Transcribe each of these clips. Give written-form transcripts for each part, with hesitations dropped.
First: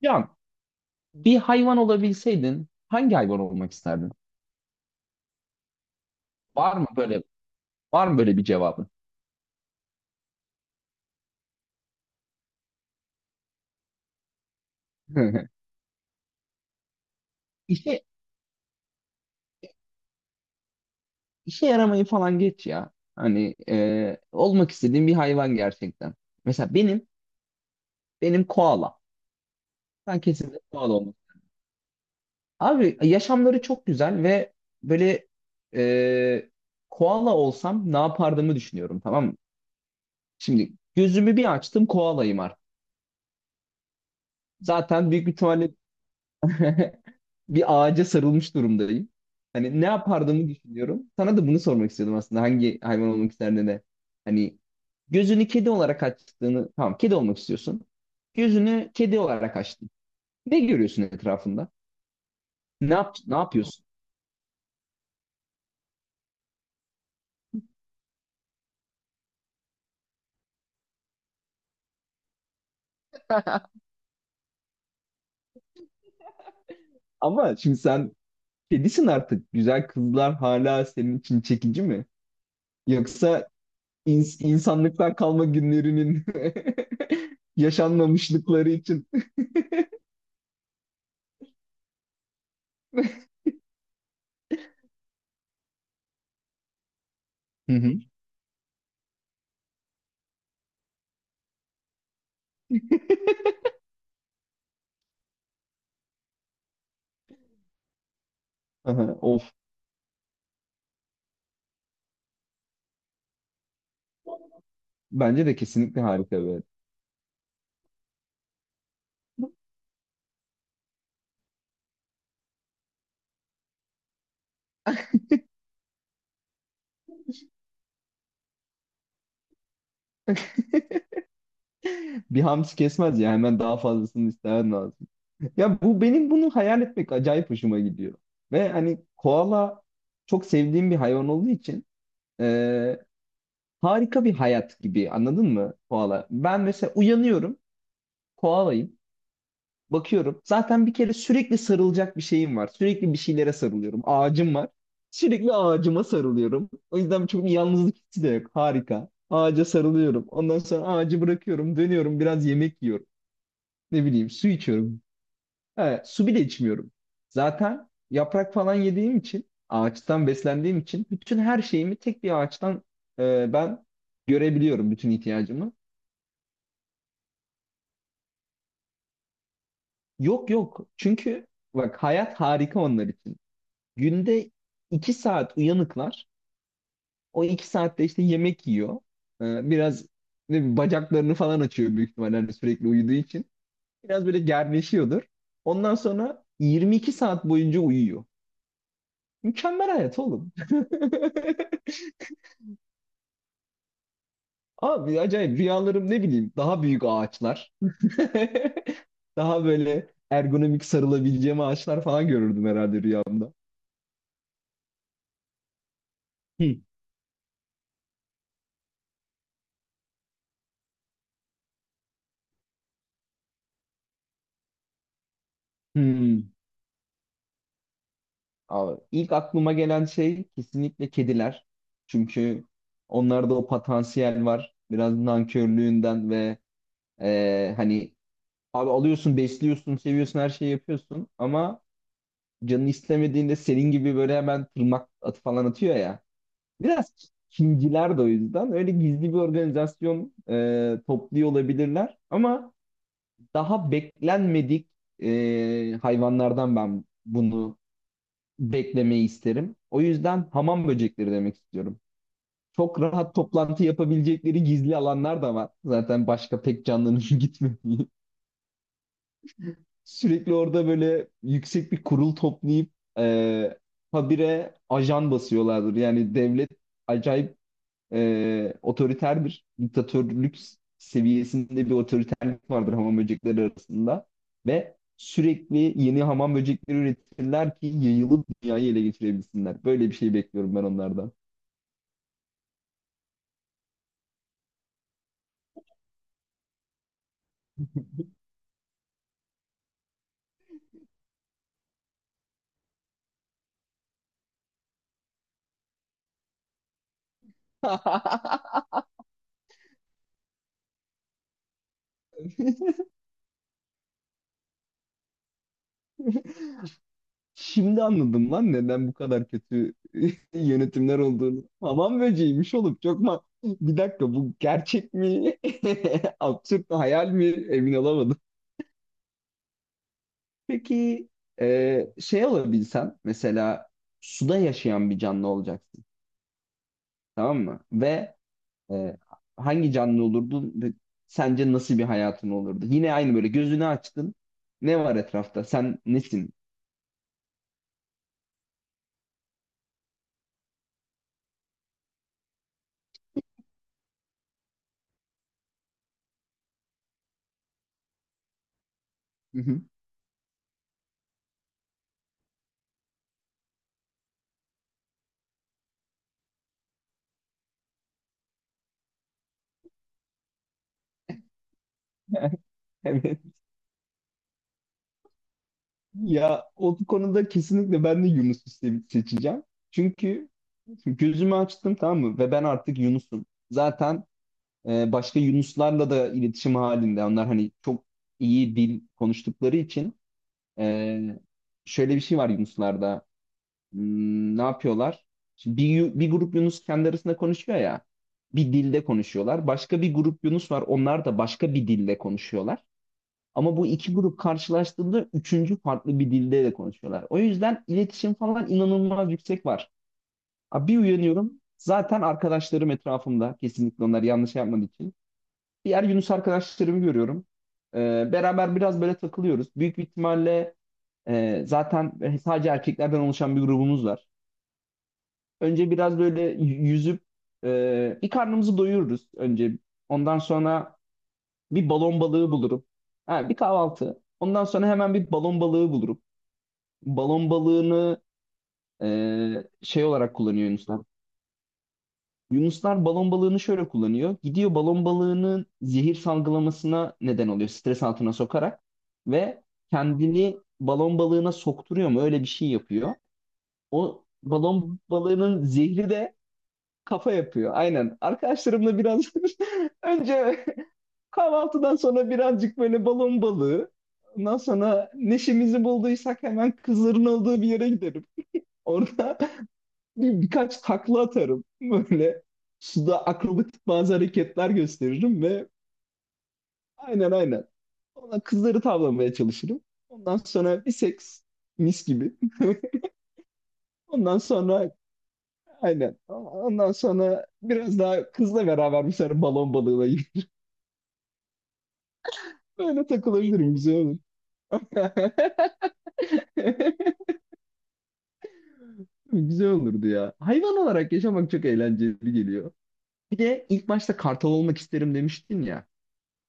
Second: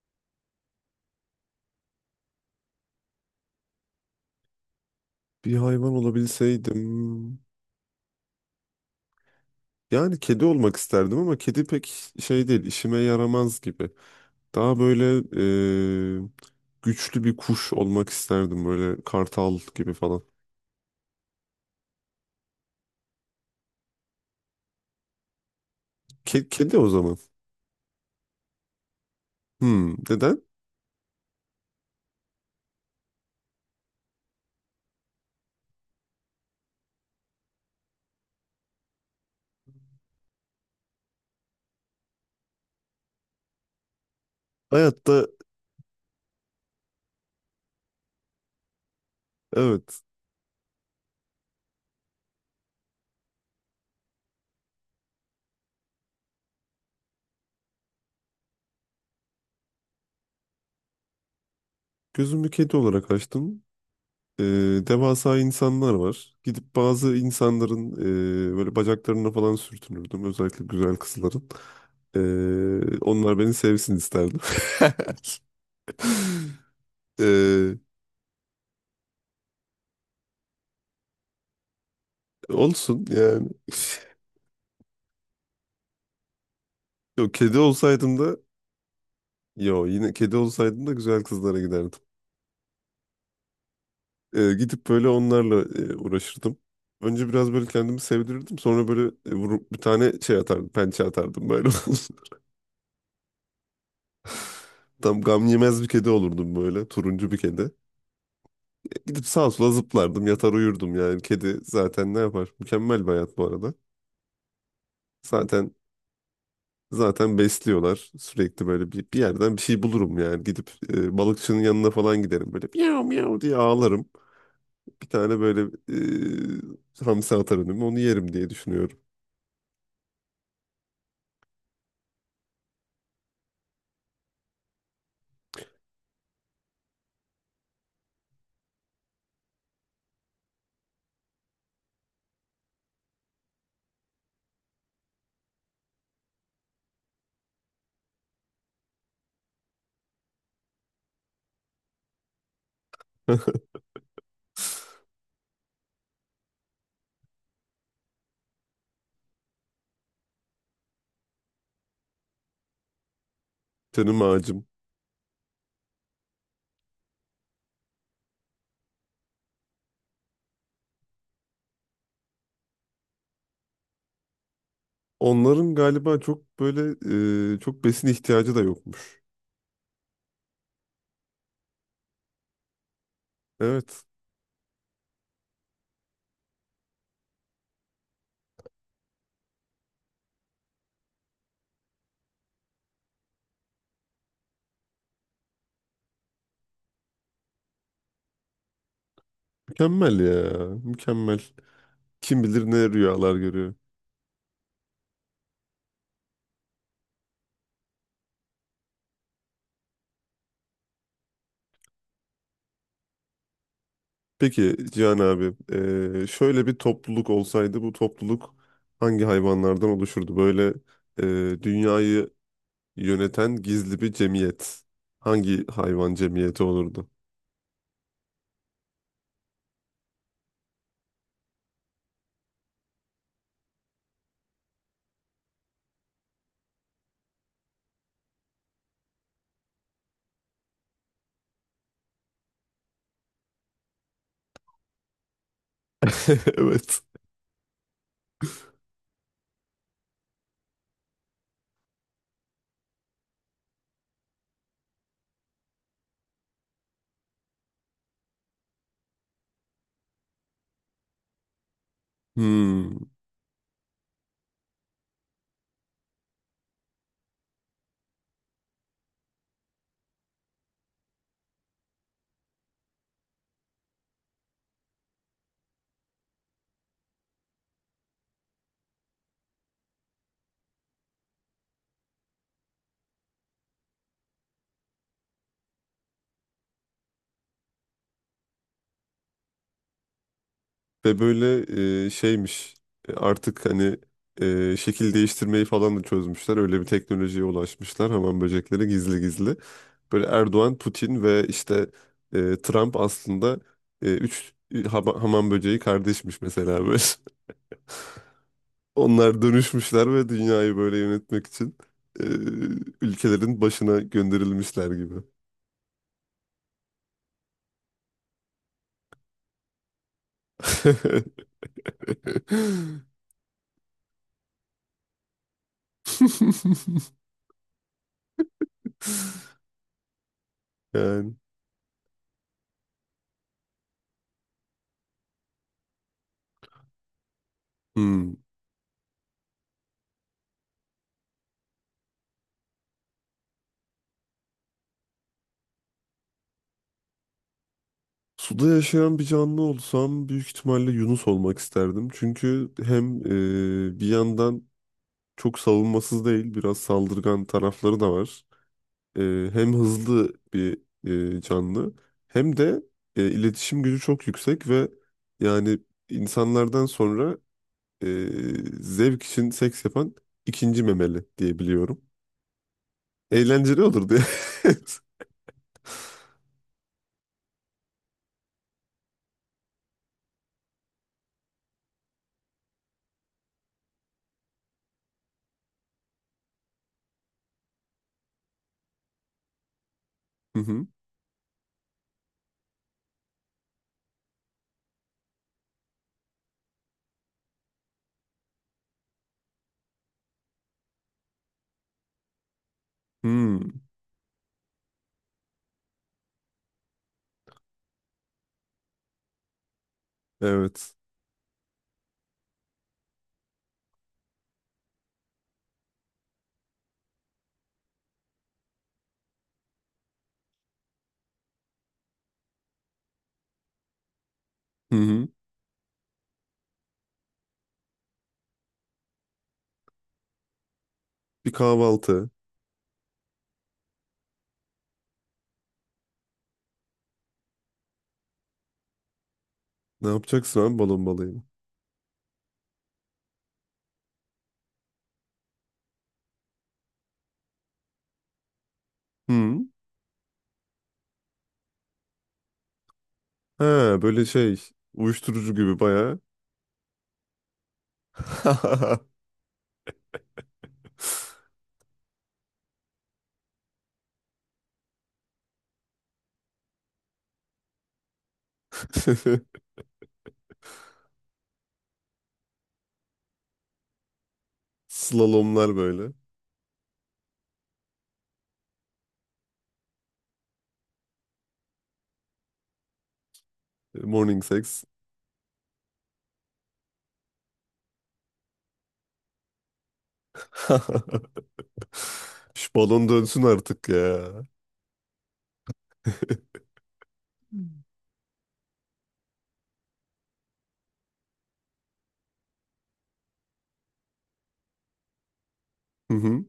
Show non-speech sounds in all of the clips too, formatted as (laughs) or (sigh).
Ya bir hayvan olabilseydin hangi hayvan olmak isterdin? Bir hayvan Var mı böyle olabilseydim. var mı böyle bir cevabın? Yani kedi olmak isterdim ama kedi pek şey değil, işime yaramaz gibi. Daha böyle (laughs) e, güçlü bir kuş İşe olmak isterdim böyle kartal gibi falan. işe yaramayı falan geç ya. Hani olmak istediğim bir hayvan gerçekten. Ke- Mesela kedi o benim zaman. benim koala. Hmm, Ben neden? kesinlikle koala olmak. Abi yaşamları çok güzel ve böyle e, koala olsam ne yapardığımı düşünüyorum, tamam mı? Şimdi gözümü bir açtım, koalayım artık. Zaten Hayatta büyük bir ihtimalle (laughs) bir ağaca sarılmış durumdayım. Hani ne evet, yapardığımı düşünüyorum. Sana da bunu sormak istiyordum aslında. Hangi hayvan olmak isterdin de. Hani gözünü kedi olarak açtığını. Tamam, kedi olmak istiyorsun. Gözünü kedi olarak açtın. Ne görüyorsun etrafında? gözümü kedi Ne olarak yap ne açtım. yapıyorsun? E, Devasa insanlar var. Gidip bazı insanların böyle bacaklarına falan sürtünürdüm. Özellikle güzel kızların. E, onlar beni sevsin isterdim. (laughs) Ama şimdi E, sen kedisin artık. Güzel kızlar hala senin için çekici mi? Olsun Yoksa yani. İnsanlıktan kalma günlerinin (laughs) yo (laughs) kedi olsaydım da yaşanmamışlıkları için. yo, yine kedi olsaydım da güzel kızlara giderdim. Gidip böyle onlarla uğraşırdım. Önce biraz böyle Hı hı. kendimi sevdirirdim. Sonra böyle vurup bir tane şey atardım, pençe atardım böyle. (laughs) Tam gam yemez bir kedi olurdum böyle, turuncu bir kedi. Aha, Gidip sağa of. sola zıplardım, yatar uyurdum yani. Kedi zaten ne yapar? Mükemmel bir hayat bu arada. Bence de Zaten kesinlikle harika bir. zaten besliyorlar. Sürekli böyle bir yerden bir şey bulurum yani. Gidip balıkçının yanına falan giderim böyle miyav miyav diye ağlarım. Bir tane böyle hamsi atar önüme onu yerim diye düşünüyorum. (laughs) Bir hamsi kesmez ya, hemen daha fazlasını istemen lazım. Ya bu, benim bunu hayal etmek acayip hoşuma gidiyor. Ve hani koala çok sevdiğim bir hayvan olduğu için e, harika bir hayat gibi, anladın mı koala? Ben mesela uyanıyorum, koalayım, bakıyorum zaten bir kere sürekli sarılacak bir şeyim var. Sürekli bir şeylere (laughs) sarılıyorum, ağacım var. Sürekli ağacıma sarılıyorum. O yüzden çok bir yalnızlık hissi de yok, harika. Ağaca sarılıyorum. Ondan sonra ağacı bırakıyorum, dönüyorum, biraz yemek yiyorum. Ne Canım bileyim, su ağacım. içiyorum. Ha, su bile içmiyorum. Zaten yaprak falan yediğim için, ağaçtan beslendiğim için bütün her şeyimi tek bir ağaçtan ben görebiliyorum, bütün ihtiyacımı. Onların galiba çok böyle çok besin ihtiyacı da yokmuş. Yok yok. Çünkü bak, hayat harika onlar için. Evet. Günde 2 saat uyanıklar. O 2 saatte işte yemek yiyor. Biraz ne bileyim, bacaklarını falan açıyor büyük ihtimalle, hani sürekli uyuduğu için. Biraz böyle gerleşiyordur. Ondan sonra 22 saat boyunca uyuyor. Mükemmel hayat Mükemmel oğlum. ya. (laughs) Mükemmel. Kim bilir ne rüyalar görüyor. Abi acayip rüyalarım, ne bileyim, daha büyük ağaçlar. (laughs) Daha böyle ergonomik sarılabileceğim ağaçlar falan görürdüm herhalde rüyamda. Peki Cihan abi, şöyle bir Hı. topluluk olsaydı, bu topluluk hangi hayvanlardan oluşurdu? Böyle dünyayı yöneten gizli bir cemiyet. Hangi hayvan Hmm. cemiyeti olurdu? Abi, ilk aklıma gelen şey kesinlikle kediler. Çünkü onlarda o potansiyel var. Biraz nankörlüğünden ve hani abi alıyorsun, besliyorsun, seviyorsun, her şeyi yapıyorsun ama canın istemediğinde senin gibi böyle hemen tırnak atı falan atıyor ya. (laughs) Evet. Biraz Çinciler de o yüzden. Öyle gizli bir organizasyon topluyor olabilirler. Ama daha beklenmedik hayvanlardan ben bunu beklemeyi isterim. O yüzden hamam böcekleri demek istiyorum. Hmm. Çok rahat toplantı yapabilecekleri gizli alanlar da var. Zaten başka pek canlının (laughs) gitmediği. Sürekli orada böyle yüksek bir kurul toplayıp e, habire ajan basıyorlardır. Yani devlet acayip otoriter bir diktatörlük seviyesinde bir otoriterlik vardır hamam böcekleri arasında ve sürekli yeni hamam böcekleri üretirler ki yayılıp dünyayı ele geçirebilsinler. Böyle bir şey bekliyorum ben Ve onlardan. böyle şeymiş, artık hani şekil değiştirmeyi falan da çözmüşler. Öyle bir teknolojiye ulaşmışlar hamam böcekleri gizli gizli. Böyle Erdoğan, Putin ve işte Trump aslında üç hamam böceği kardeşmiş mesela böyle. (laughs) (laughs) Onlar dönüşmüşler ve dünyayı böyle yönetmek için e, ülkelerin başına gönderilmişler gibi. Şimdi anladım lan neden bu kadar kötü (laughs) yönetimler olduğunu. Hamam böceğiymiş oğlum. Çok (laughs) ma bir dakika, bu gerçek mi? (laughs) Absürt mü? Hayal mi? Emin olamadım. Peki Yani. Şey olabilsen, mesela suda yaşayan bir canlı olacaksın, tamam mı? Hmm. Ve e, hangi canlı olurdun ve sence nasıl bir hayatın olurdu? Yine aynı, böyle gözünü açtın. Ne var etrafta? Sen nesin? Suda yaşayan bir canlı olsam büyük ihtimalle Yunus olmak isterdim. Çünkü hem bir yandan çok savunmasız değil, biraz saldırgan tarafları da var. E, Hı Hem hı. hızlı bir canlı hem de iletişim gücü çok yüksek ve yani insanlardan sonra e, zevk için seks yapan ikinci memeli diye biliyorum. (laughs) Evet. Eğlenceli olur diye. Ya o konuda kesinlikle ben de Yunus'u seçeceğim. Çünkü gözümü açtım, tamam mı? Ve ben artık Yunus'um. Zaten başka Yunuslarla da iletişim halinde. Onlar hani çok iyi dil konuştukları için. (laughs) Hı hı. Ee, şöyle bir şey var Yunuslarda. Hmm, ne yapıyorlar? Şimdi bir grup Yunus kendi arasında konuşuyor ya. Bir dilde konuşuyorlar. Başka bir grup Yunus var. Onlar da başka bir dilde konuşuyorlar. Ama Hmm, bu iki grup karşılaştığında üçüncü farklı bir dilde de konuşuyorlar. O yüzden iletişim falan inanılmaz yüksek var. Abi evet. bir uyanıyorum. Zaten arkadaşlarım etrafımda. Kesinlikle onlar yanlış yapmadığı için. Diğer Yunus arkadaşlarımı görüyorum. Beraber biraz böyle takılıyoruz. Büyük bir ihtimalle zaten sadece erkeklerden oluşan bir grubumuz var. Hı hı. Önce biraz böyle yüzüp bir karnımızı doyururuz önce. Ondan sonra Bir bir balon kahvaltı. balığı bulurum. Ha, bir kahvaltı. Ondan sonra hemen bir balon balığı bulurum. Balon balığını e, şey Ne olarak yapacaksın kullanıyor abi Yunuslar. balon balayı? Yunuslar balon balığını şöyle kullanıyor. Gidiyor, balon balığının zehir salgılamasına neden oluyor. Stres altına sokarak Hı. ve kendini balon balığına sokturuyor mu? Öyle bir şey yapıyor. He, O böyle şey, balon uyuşturucu balığının gibi zehri bayağı. de kafa yapıyor. Aynen. Arkadaşlarımla (laughs) biraz (laughs) önce, kahvaltıdan sonra birazcık böyle balon balığı. Ondan sonra neşemizi bulduysak hemen kızların olduğu bir yere giderim. Orada (laughs) birkaç takla atarım. Böyle suda akrobatik bazı hareketler gösteririm ve Slalomlar böyle. aynen, aynen. Ona kızları tavlamaya çalışırım. Ondan sonra bir seks, mis gibi. (laughs) Ondan Morning sex. sonra aynen. Ondan sonra biraz daha kızla beraber bir sefer balon balığına gidip (laughs) (laughs) Şu böyle balon dönsün takılabilirim. artık Güzel olur. ya. (laughs) (laughs) Güzel olurdu ya. Hayvan olarak yaşamak çok eğlenceli geliyor. Bir de ilk başta kartal olmak isterim demiştin ya. Hı hı.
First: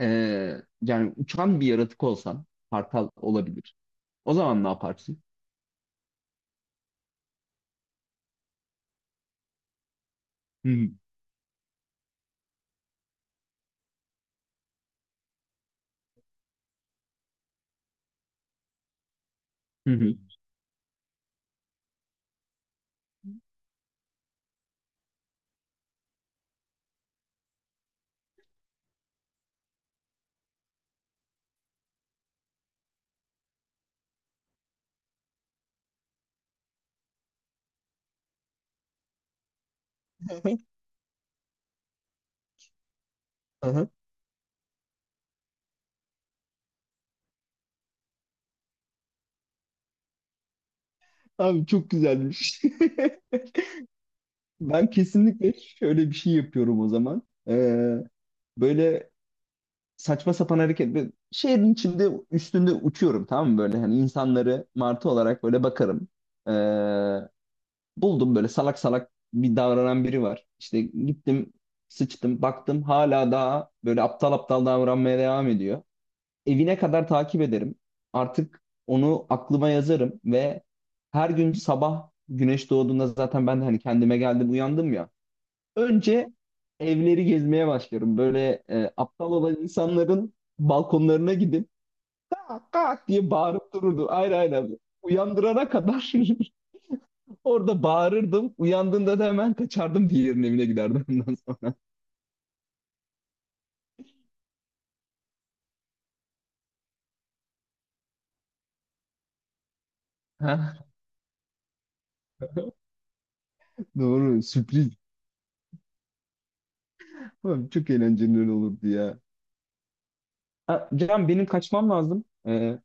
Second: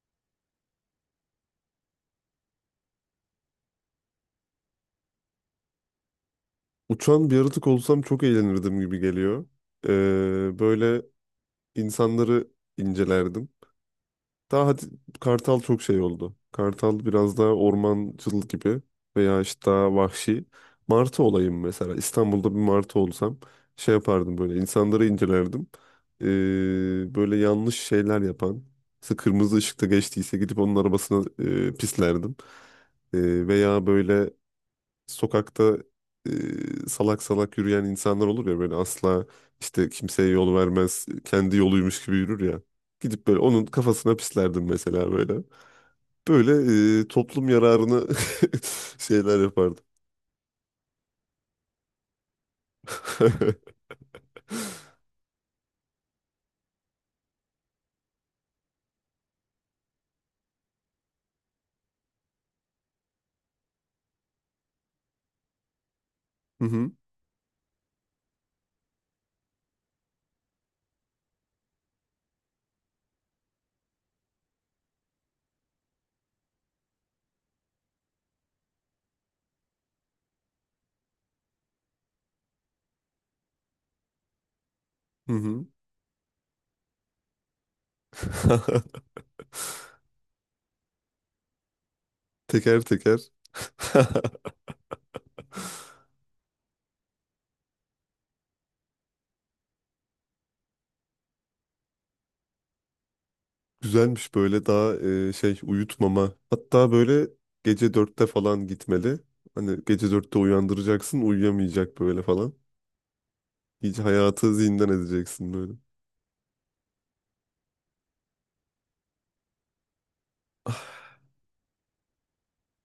Yani uçan bir yaratık olsan kartal olabilir. O zaman ne yaparsın? Uçan bir yaratık olsam çok eğlenirdim gibi geliyor. Hı hı. Böyle insanları incelerdim. Daha hadi, kartal çok şey oldu. Kartal biraz daha ormancıl gibi veya işte Hı daha hı. vahşi. Martı olayım mesela. İstanbul'da bir martı olsam şey yapardım böyle, insanları incelerdim. Ee, Böyle yanlış şeyler yapan. Mesela kırmızı ışıkta geçtiyse gidip onun arabasına pislerdim. Veya böyle sokakta salak salak yürüyen insanlar olur ya, böyle asla işte kimseye yol (laughs) vermez, kendi yoluymuş gibi yürür ya. Gidip böyle onun Aha. kafasına pislerdim mesela böyle. Böyle toplum yararını (laughs) şeyler yapardım. Abi çok güzelmiş. (laughs) (laughs) Ben kesinlikle şöyle bir şey yapıyorum o zaman. Ee, böyle saçma sapan hareket. Böyle şehrin içinde üstünde uçuyorum, tamam mı, böyle hani insanları martı olarak böyle bakarım. Ee, Hı hı. buldum, böyle salak salak bir davranan biri var. İşte gittim sıçtım, baktım hala daha böyle aptal aptal davranmaya devam ediyor. Evine kadar takip ederim. Artık onu aklıma yazarım ve her gün sabah güneş doğduğunda zaten ben de hani kendime geldim, uyandım ya. Hı hı. Önce evleri gezmeye başlıyorum. Böyle (laughs) aptal olan insanların balkonlarına gidip kak Teker kak teker. diye bağırıp dururdum. Aynen, (laughs) aynen. Uyandırana kadar (laughs) orada bağırırdım. Uyandığında da hemen kaçardım, diğerinin evine giderdim ondan sonra. (laughs) Güzelmiş böyle, daha şey, uyutmama. Hatta böyle gece dörtte falan gitmeli. Hani gece dörtte Ha, uyandıracaksın, uyuyamayacak böyle falan. Hiç doğru, hayatı zindan sürpriz. edeceksin böyle. Ulan çok eğlenceli olurdu ya. Ha, Ah. Can benim, kaçmam lazım.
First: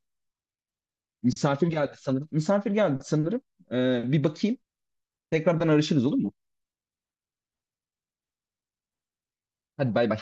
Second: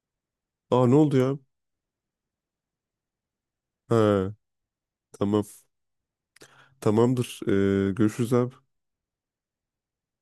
Aa, ne oldu ya? Misafir geldi sanırım. Misafir geldi sanırım. Ha, Bir bakayım. tamam. Tekrardan arışırız, olur mu? Tamamdır. Görüşürüz abi. Hadi bay bay.